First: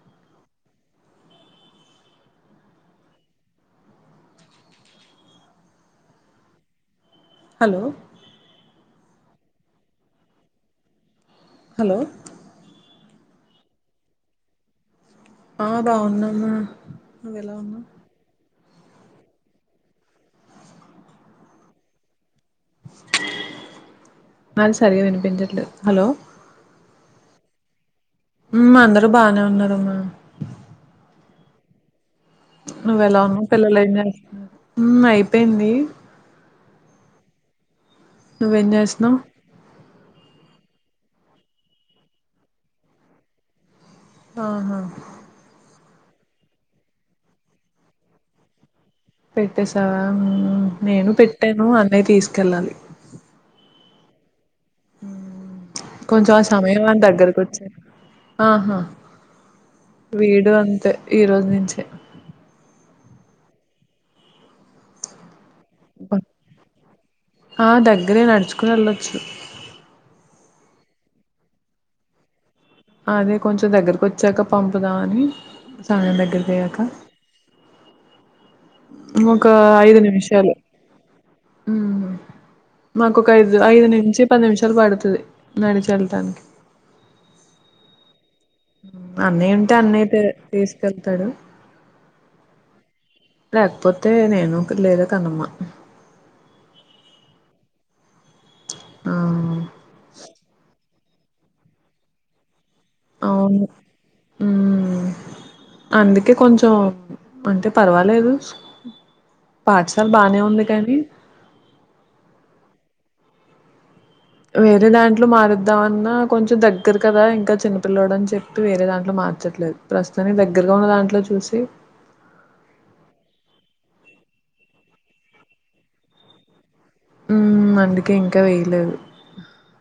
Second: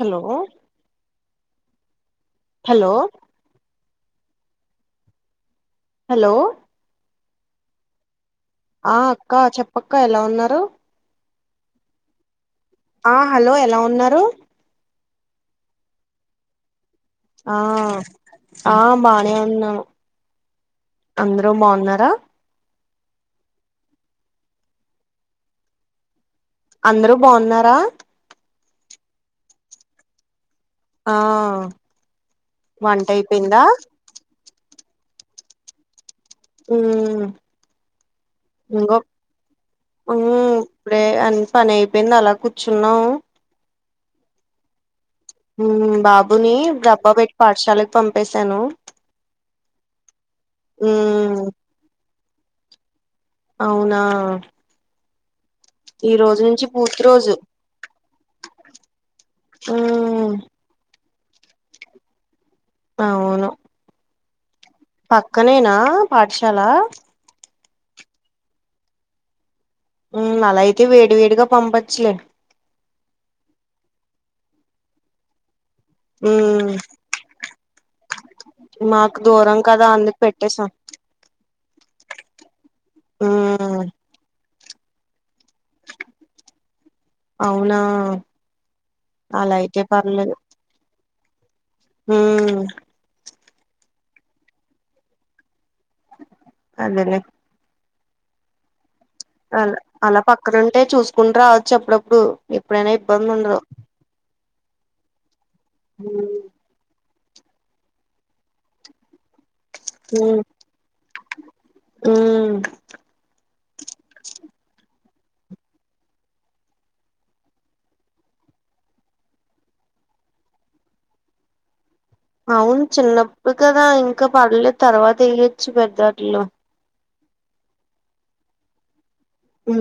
Hello hello hello hello ఆ అక్క చెప్పక్క ఎలా ఉన్నారు హలో ఆ హలో ఎలా ఉన్నారు ఆ బాగున్నాను ఆ ఆ బానే ఉన్నా ఆ సరిగా వినిపించట్లే హలో అందరూ బాగున్నారా అందరూ బానే ఉన్నారమ్మా ఆ వంట నువ్వెలా ఉన్నావు అయిపోయిందా పిల్లలు ఏం చేస్తు ఊ నువ్వేం చేస్తున్నావ్ ఉ ఇప్పుడే అన్ పనయిపోయింది అలా కూర్చున్నాం అహ ఉ బాబుని డబ్బా పెట్టి పాఠశాలకు పంపేశాను పెట్టేసావా నేను ఉమ్ పెట్టాను అన్నయ తీసుకెళ్ళాలి అవునా ఈ కొంచెం ఆ రోజు నుంచి సమయం అని పూర్తి రోజు దగ్గరకు వచ్చా ఆహా ఉమ్ వీడు అంతే ఈ రోజు నుంచే అవును పక్కనేనా పాఠశాల ఆ దగ్గరే నడుచుకుని వెళ్ళొచ్చు అలా అయితే వేడి వేడిగా పంపచ్చు లే అదే కొంచెం దగ్గరకి వచ్చాక పంపుదాం అని సామయం దగ్గరకి ఉమ్ అయ్యాక మాకు ఇంకొక దూరం కదా ఐదు అందుకు నిమిషాలు పెట్టేసాం మాకు ఒక ఐదు ఉమ్ ఐదు నుంచి పది నిమిష్ పడతది నడిచి వెళ్ళటానికి అవునా అలా అన్నయ్య ఉంటే అయితే అన్నయ్య తీసుకెళ్తాడు ఊ అయితే నేను లేదు కన్నమ్మ అదేలే ఆ అలా అలా పక్కనంటే చూసుకుంటూ రావచ్చు అప్పుడప్పుడు ఎప్పుడైనా ఇబ్బంది ఉండదు అవును అందుకే కొంచం అంటే పర్వాలేదు పాఠశాల బానే ఉంది కానీ ఊ వేరేదాం ట్లు మారుద్దాంమన్నా కొంచెం దగ్గర కదా ఇంకా చిన్నపిల్లోడని చెప్పి వేరే దాంట్లో మార్చట్లేదు ప్రస్ కాని దగ్గరగా ఉన్న దాంట్లో చూసి అవును చిన్నప్పుడు కదా ఇంకా పర్లే తర్వాత ఎయ్యొచ్చు పెద్దట్లో ఉ అందుకే ఇంకా వేయలేదు ఉ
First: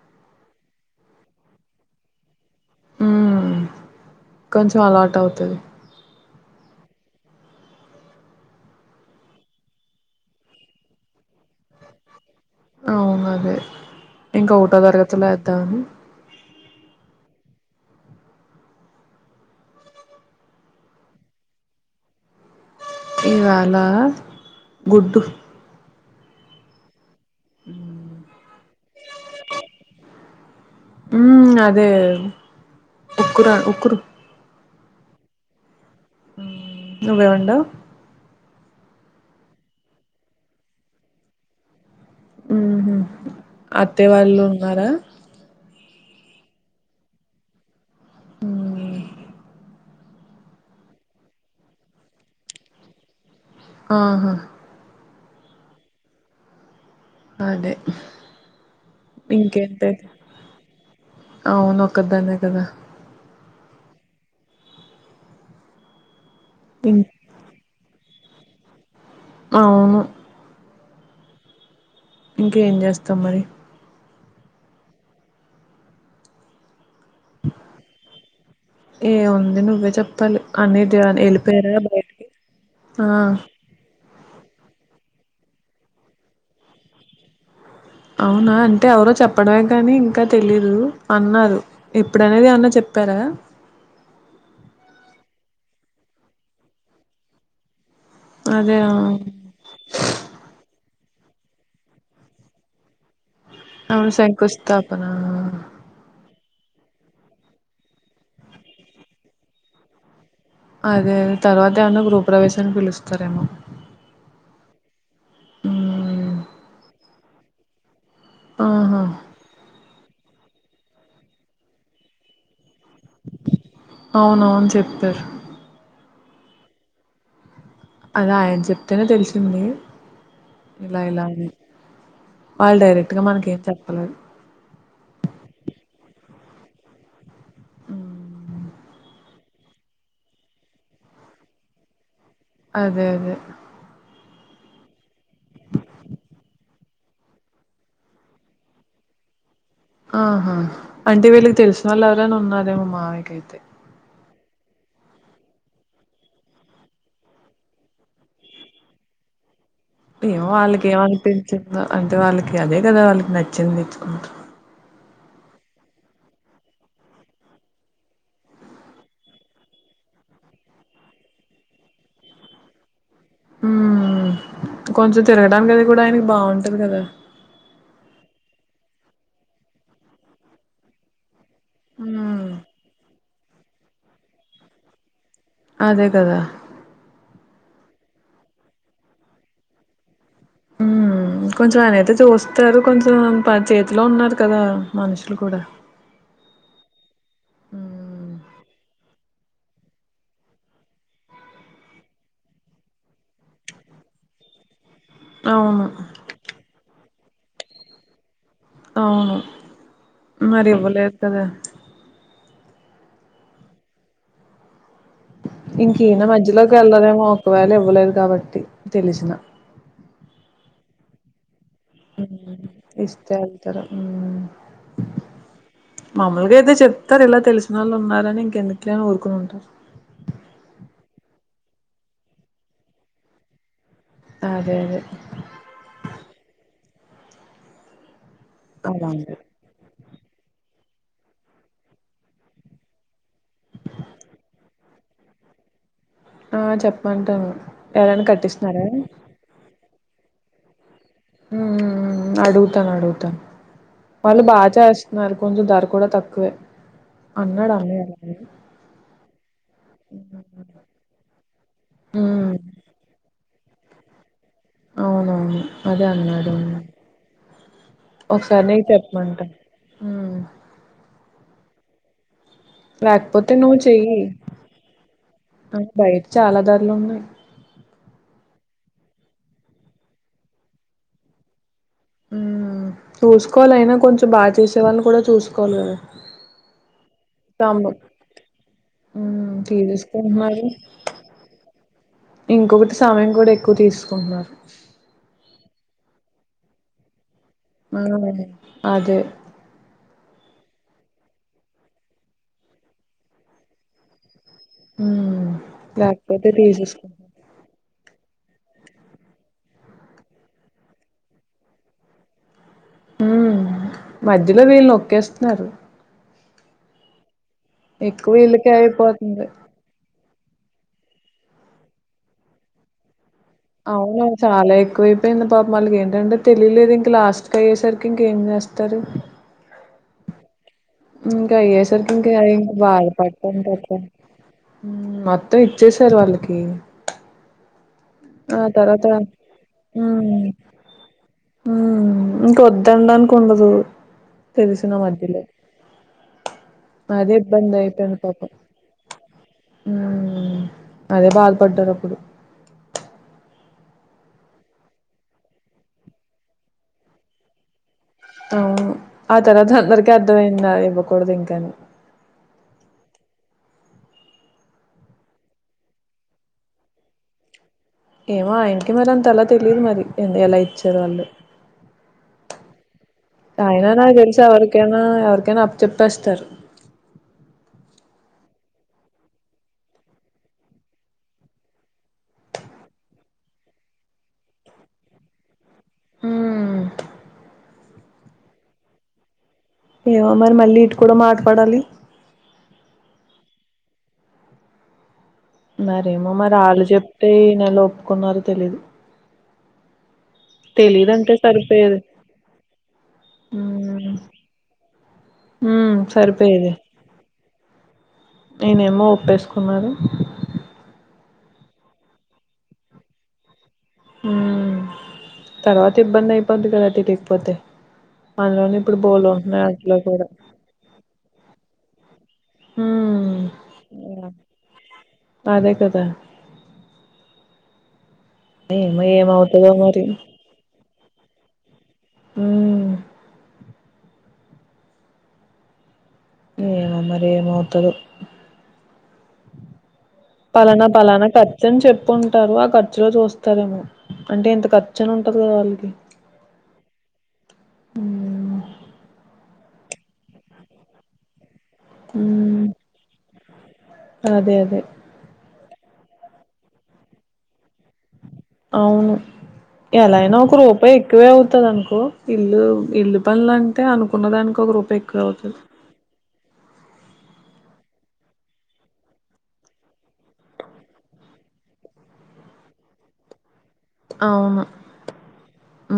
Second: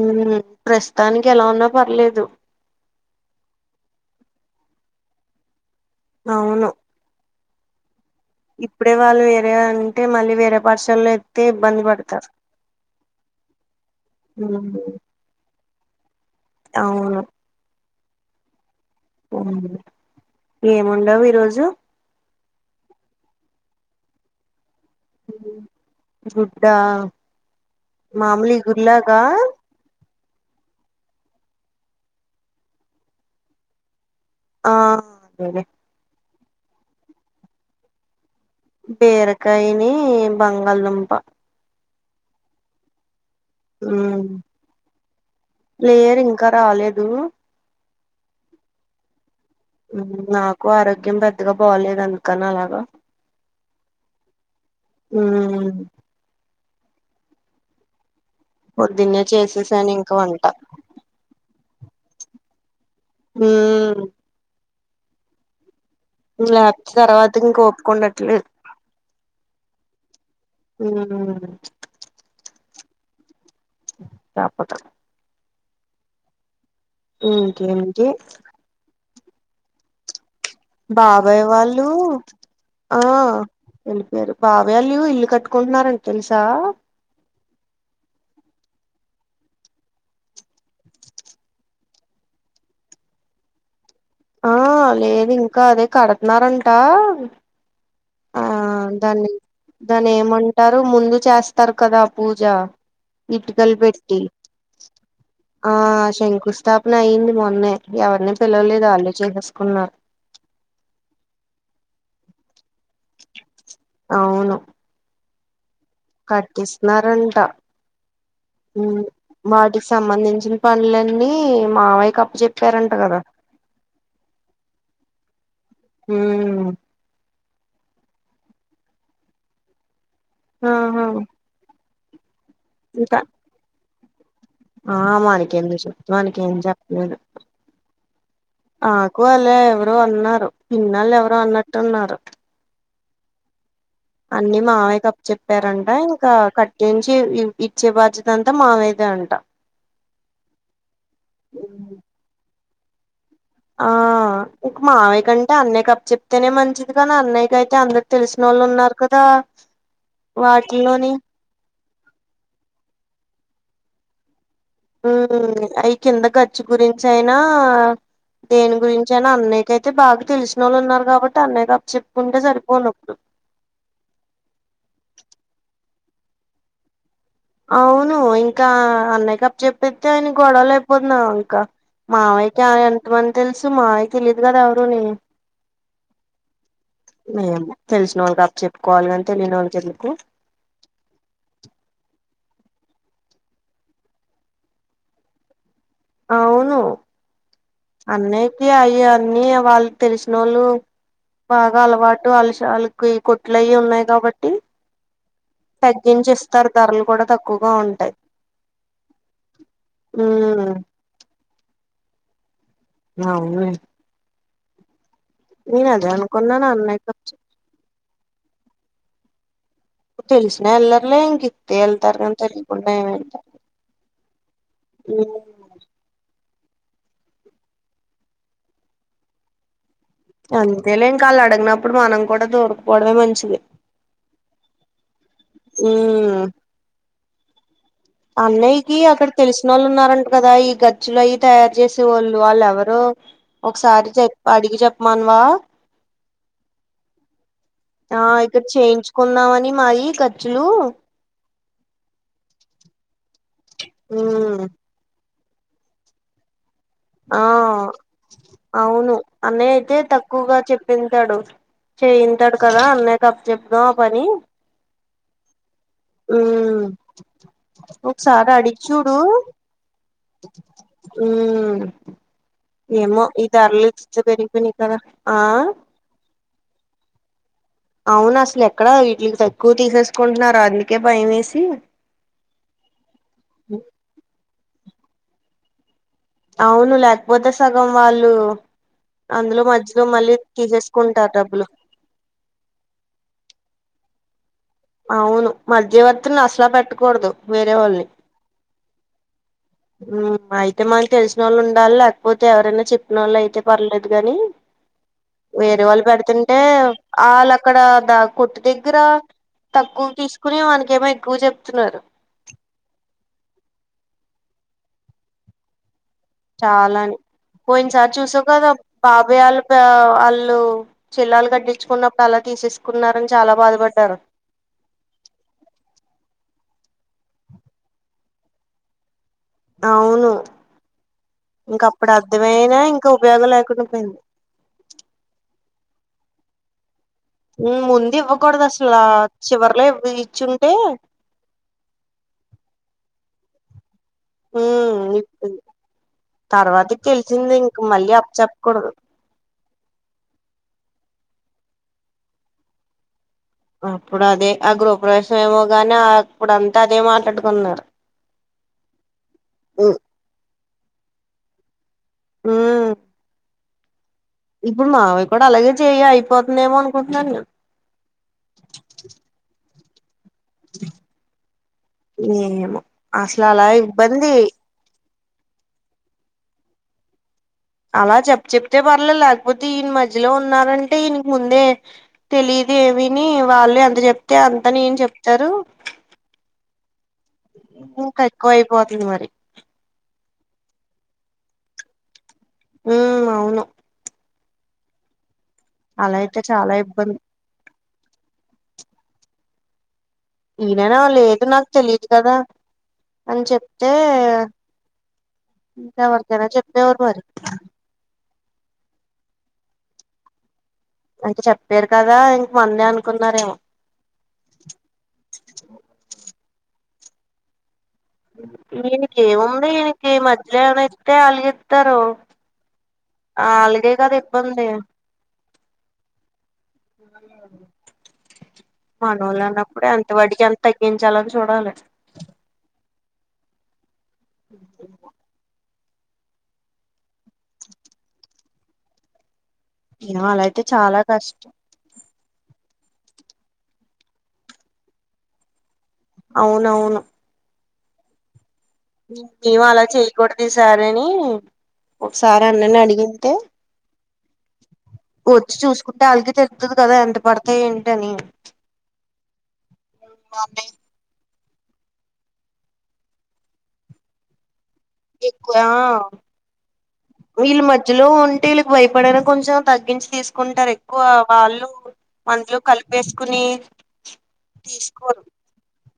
ప్రస్తుతానికి ఎలా ఉన్నా పర్లేదు ఉ కొంచెం అలవాటవుతది అవును ఇప్పుడే వాళ్ళు వేరే అంటే మళ్ళీ వేరే పఠశల్లో ఎత్తే ఇబ్బంది పడతారు అవునదే ఇంకా ఉమ్ ఓకటో తరగతిలో ఏద్దామని అవును ఏమోండావు ఈ రోజు ఇవాళ గుడ్డు గుడ్డా మాములీగుర్లాగా ఉ అదే ఉకుర ఉకురు ఆ అదేదే నువే ఉండు బీరకాయిని బంగాళదుంప ఉహు అత్తయ్య వాళ్ళు ఉన్నారా లేరు ఇంకా రాలేదు ఊ నాకు ఆరోగ్యం పెద్దగా బాలేదు అందుకని అలాగా అహ ఊ అదే పొద్దున్నే ఇంకేంటి చేసేసాను ఇంకా వంట అవును ఒక్కదాన్నే కదా ఊ లేబ్ ఇం తర్వాత ఇంక ఒప్కుండట్లేదు అవును ఊ ఇంకేం చేస్తాం మరి లేకపోతే ఇంకేంటి ఏముంది నువ్వే చెప్పాలి అన్ని ద బాబాయ్ వెళ్ళిపోయారా వాళ్ళు బయటికి ఆ వేరు బాబాయ్ ఆళ్ళు ఇల్లు కట్టుకుంటున్నారంట తెల్సా అవునా అంటే ఎవరో చెప్పడమే గానీ ఇంకా తెలీదు అన్నారు ఎప్పుడనేది అనేది ఎం అన్న చెప్ చెప్పారా ఆ లేదు ఇంకా అదే కడుతున్నారంట ఆ దాన్ని దాన్ని ఏమంటారు ముందు చేస్తారు కదా పూజ ఇట్కలు అవును పెట్టి శంకుస్థాపన ఆ శంకుస్ స్థాపన అయ్యింది మొన్నే ఎవరిని పిలవలేదు వాళ్ళు చేసేసుకున్నారు అదే అదె తర్వాత ఏమన్నా గృహప్రవేశాన్నికి పిలుస్తారేమో అవును మ్మ్ కట్టిస్తున్నారంట ఆహా వాటికి సంబంధిం చిన్ పనులన్నీ మావయ్యకప్ప జెప్ అవునవును చెప్తారు ఊ అదా ఆయన చెప్తేనే తెలిసింది ఇలా ఆహా ఇలా అని వాళ్ళు డైరెక్ట్ ఇంకా గా మనకి ఏం చెప్పలేదు ఆ మనకి ఎందు చెప్తు మనకేం చెప్పలేదు ఆ నాకు అలా ఎవరో అన్నారు పిన్నాళ్ళు ఎవరో అన్నట్టు ఉన్నారు అదే అదే అన్ని మావయ్య కప్ప చెప్పారంట ఇంకా కట్ జేసి ఇచ్చే బాధ్యత అంతా మావయ్యదే అంట ఆహా అంటే వీళ్ళకి తెలిసిన వాళ్ళు ఎవరైనా ఉన్నారే మా మావికైతే ఆ ఇంక మావియ్య కంటే అన్నయ్య కప్ప చెప్తేనే మంచిది కానీ అన్నయ్యకియితే అందరి తెలిసినోళ్ళు ఉన్నారు కదా ఏమో వాళ్ళకి వాటిల్లోని ఏమనిపించిందో అంటే వాళ్ళకి అదే కదా వాళ్ళకి నచ్చింది ఉ అవి కింద ఖర్చు గురించి అయినా దేని గురించి అయినా అన్నయ్యకి అయితే బాగ తెలిసినోళ్ళు ఉన్నారు కాబట్టి అన్నయ్యకి అప్పు చెప్పుకుంటే సరిపోను ఉ కొంచెం తిరగడానికది కూడా ఆయనకి బాగుంటది కదా అవును ఇంకా అన్నయ్య కప్పు చెప్పేతే ఆయన గొడవలు అయిపోతున్నా ఇ హ్మ్ మావయికి ఎంత మంది తెలుసు మావయికి తెలీయదు కదా ఎవరు అని అదే కదా మీ తెలిసినోళ్ళకి అప్పు చెప్పుకోవాలి కాని తెలియనోళ్ళకి ఎందుకు కొంచం ఆయన అయితే చూస్తారు కొంచెం చేతిలో ఉన్నారు కదా మనుషులు కూడా అవును హ్మ్ అన్నయ్యకి అవి అన్నీ వాళ్ళు తెలిసినోళ్ళు బాగా అలవాటు అలుకి కొట్లు అయి ఉన్నాయి కాబట్టి అవును తగ్గించి ఇస్తారు ధరలు కూడా తక్కువగా ఉంటాయ్ అవును మరి ఇవ్వలే కదా అవు ఇంక ఈయన అనుకున్నాను మధ్యలోకి అన్నయ్యకి వెళ్లరేమో ఒకవేళ ఇవ్వలేదు కాబట్టి తెలిసిన తెలిసిన ఎల్లర్లే ఏంగి ఎళ్తారు కానీ కప్పు వెళ్తారు మగైతే చెప్తారు ఇలా తెలిసినోళ్ళు ఉన్నారని ఇంకెందుకులే అని ఊరుకుని ఉంటారు అంతేలే ఇంకా అళ్ళు అడగినప్పుడు మనం కూడా దూరకపోవడమే మంచిది అదే అన్నయ్యకిి అలా అక్కడ ఉంటది తెలిసినొళ్ళు ఉన్నారం కదా ఈ ఖచ్చులు అయి తయారు జేసేవాళ్ళు వాళ్ళ ఎవరు ఒకసారి చె అడిగి చెప్పమనవా ఆ చెప్పంటాను ఆ ఇక్కడ చేయించుకుందామని మాయి ఖర్చులు ఉ ఉ అడుగుతాను అడుగుతాను వాళ్ళు ఉమ్ బాగా చేస్తున్నారు కొంచెం ధర కూడా తక్కువే ఆ అన్నాడు అన్న అలా అవును అన్నయ్య అయితే తక్కువగా చెప్పింటాడు చేయింటాడు ఉమ్ కదా అన్న కప్ప చెప్దాం ఆ పని అవునవును అదే ఉ అన్నాడు ఒకసారి అడిగి నీకు చూడు చెప్పమంటా ఉమ్ ఊ ఏమో ఇది లేకపోతే నువ్వు ధరలి చచ్చ చెయ్యి పెరిగిపోయిని కదా ఆ చాలా ధరలు ఉన్నాయి అవును అసలు ఎక్కడ వీటికి తక్కువ తీసేసుకుంటున్నారు అందుకే భయం వేసి చూసుకోవాలి అయినా కొంచెం బాగా చేసేవాడిని కూడా చూసుకోవాలి కదా అవును లేకపోతే సగం తమ్ము వాళ్ళు అందులో మధ్యలో మళ్ళీ తీసేసుకుంటున్నారు తీసేసుకుంటారు డబ్బులు ఇంకొకటి సమయం కూడా ఎక్కువ తీసుకుంటున్నారు అవును మధ్యవర్తిని అసలా పెట్టకూడదు వేరే వాళ్ళని అదె అయితే మనకి తెలిసిన వాళ్ళు ఉండాలి లేకపోతే ఎవరైనా చెప్పిన వాళ్ళు అయితే పర్లేదు గాని హ్మ్. వేరే వాళ్ళు లేకపోతే పెడుతుంటే తీసేసుకుంటారు ఆళ్ళు అక్కడ దా కొట్టు దగ్గర తక్కువ తీసుకుని వానికేమో ఎక్కువ చెప్తున్నారు ఉ మధ్యలో వీళ్ళునోక్కేస్తున్నారు చాలాని పోయిన సార్ చూసావు కదా వీళ్ళకే అయిపోతుంది బాబాయాళ్ళు వాళ్ లు చిల్లాలు కట్టించుకున్నప్పుడు అలా తీసేసుకున్నర్ అవును చాలా ఎక్కువయిపోయింది పాపం వాళ్ళకి ఏంటంటె తెలియలేదు ఇంక లాస్ట్ కి అయ్యేసరికి ఇంకేం చేస్తారు అవును ఇంకా ఇంక అయ్యే అప్పుడు సరికి ఇంకా ఇంకా అర్థమైనా బాధ ఉపయోగం పడటం లేకుండా పోయింది మొత్తం ఇ ఇచ్చేశారు వాళ్ళకి ముందు ఆ ఇవ్వకూడదు అసలు తర్వాత చివరిలో ఇవ ఇచ్చుంటే ఇంకొద్దంనడానికి ఉండదు తెలిసిన మధ్యలో తర్వాత అదే తెలిసింది ఇబ్బంది ఇంక మళ్ళీ అయిపోయింది అప్ప పాపం చెప్పకూడదు అదే బాధపడ్డారు అప్పుడు అప్పుడు అదే ఆ గృహప్రవేశం ఏమో గాని అప్పుడంతా అదే మాట్లాడుకున్నారు అవు ఆ తర్వాత అందరికీ అర్థమయిందా ఇవ్వకూడదు ఇంకని ఊ ఇప్పుడు మావయ్య కూడా అలాగే చెయి అయిపోతుందేమో అనుకుంటున్నాను నేను ఏమో ఆయనకి మరి అంత అలా తెలియదు మరి ఎందు అలా ఇచ్చారు వాళ్ళు ఏమో అసలు అలా అయినా నాక్ ఇబ్బంది తెల్సి ఎవరికైన కైన అప్ప జెప్పేస్తారు అలా చెప్ చెప్తే పర్లే లేకపోతే ఈయన మధ్యలో ఉన్నారంటే ఈయనకు ముందే తెలిదు విని వాళ్ళు ఎంత చెప్తే అంత నే ఏం చెప్తారు హ్మ్ ఇంకా ఎక్కువ అయిపోతుంది మరి ఏమో మరి మళ్ళీ ఇటు కూడా మాటపడాలి ఉ అవును అలా మరేమో అయితే మరి చాలా ఆళ్ళు ఇబ్బంది చెప్తే ఈ నెల ఒప్పుకున్నారో తెలీదు ఈయననా తెలీదంటే లేదు నాకు సరిపోయేది తెలిదు కదా అని చెప్తే హ్మ్ హ్మ్ ఇంకెవరికైన సరిపోయేది చెప్పేవారు మరి ఈయనేమో ఒప్పేసుకున్నారు అంటె చెప్పారు కదా ఇంక మందే అనుకున్నారేమో ఉ తర్వాత ఇబ్బంది అయిపోద్ంది కదాటి తీకపోతే ఈయనకి ఏముంది ఈయనకి కూడా మధ్యలో ఏమనా ఇస్తే అలగిత్తారు హ్మ్ ఆళ్ళకె కదా యాహ్! ఇబ్బంది అ అదే కదా ఏమో మనోళ ఏమవుతదో అన్నప్పుడే మరి అంతవడికి ఎంత తగ్గించాలిని చూడాలి ఊ ఉ మరి ఏమోతరు ఏమో అలా అయితే పలానా చాలా పలానా కష్టం ఖచ్చచని చెప్ ప్పుంటారు ఆ ఖర్చులో చూస్తారేమో అంటే ఇంత ఖర్చని ఉంటాది కదా వాళ్ళకి అవునవును మ్ ఏం అలా చేయ్యకూడదు ఈసారని ఒకసారి ఉమ్ అందర్నీ అడిగింతే అదే అదే కుంటే అల్కి తెలుత్తుది కదా ఎంత పడతాయ్ ఏంటని అవును ఎలా అయినా ఒక రూపాయి ఎక్కువే అవ్ అనుకో ఇల్లు ఇల్లు పనులంటే అనుకున్న దానికి ఒక రూ ఎక్కువ వీళ్ళు మధ్యలో ఉంటే వీళ్ళకి భయపడనా కొంచెం తగ్గించి తీసుకుంటారు ఎక్కువ వాళ్ళు మందులో కలిపేసుకుని అవును తీసుకోరు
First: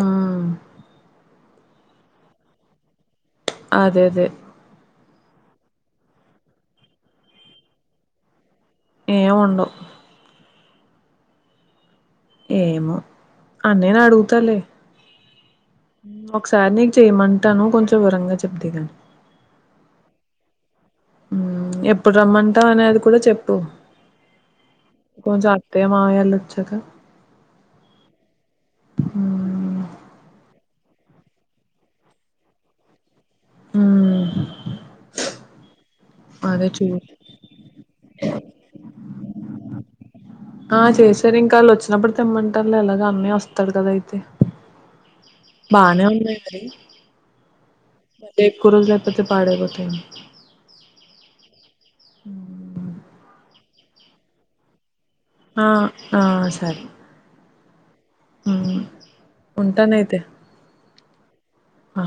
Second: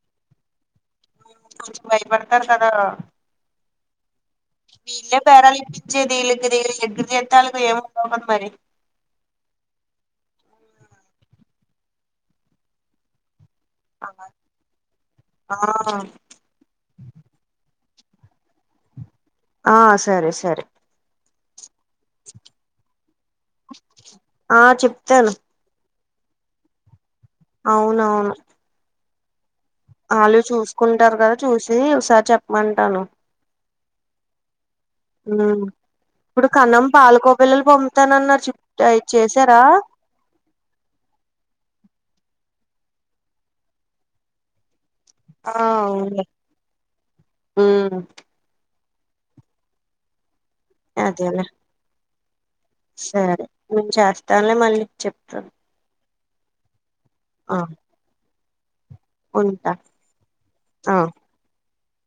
ఉమ్ ర్చ బయపడ్తారు కదా అదేదే బేరాలిప్పిచ్చేదీళ్కి ఈళ్ల దగ్గర చేత్తే ఆళ్ళకు ఏమిండవుకద మరి ఏముండవ్ ఏమొ అన్నయను అడుగుతాలే ఆ ఒకసారి నీకు చేయమంటాను కొంచెం వివ్రంగ చేప్దీ గానీ ఆ సరే సరే మ్ ఎప్పుడు రమ్మంటా అనేది కూడా చెప్పు ఆ చెప్తాను కొంచెం అత్తయ్య మావయ్య లోచ్చాక అవునవును మ్ ఆళ్ళు చూసుకుంటారు గద చూసి ఒకసారి చెప్పమంటాను మ్ మ్ ఇప్పుడు కన్నం పాలకోబిల్లలు పంపుతానన్నారు చిప్ అయి చేశారా ఆ చేశారు ఇంకాళ్ళోచ్చినప్పుడు తెమ్మంటాన్లే ఎలాగ అన్నాయోస్తాడు కదా అయితే ఆ బానే అవునులే ఉన్నాయి మరి ఎక్కువరోజులై పోతే పాడైపోతాయేమో అదేలె మ్ సరే నేన్ చేస్తాన్లే మళ్ళీ చెప్తాను ఆ ఆ సరే అ మ్ ఉంటానయితే అ ఆ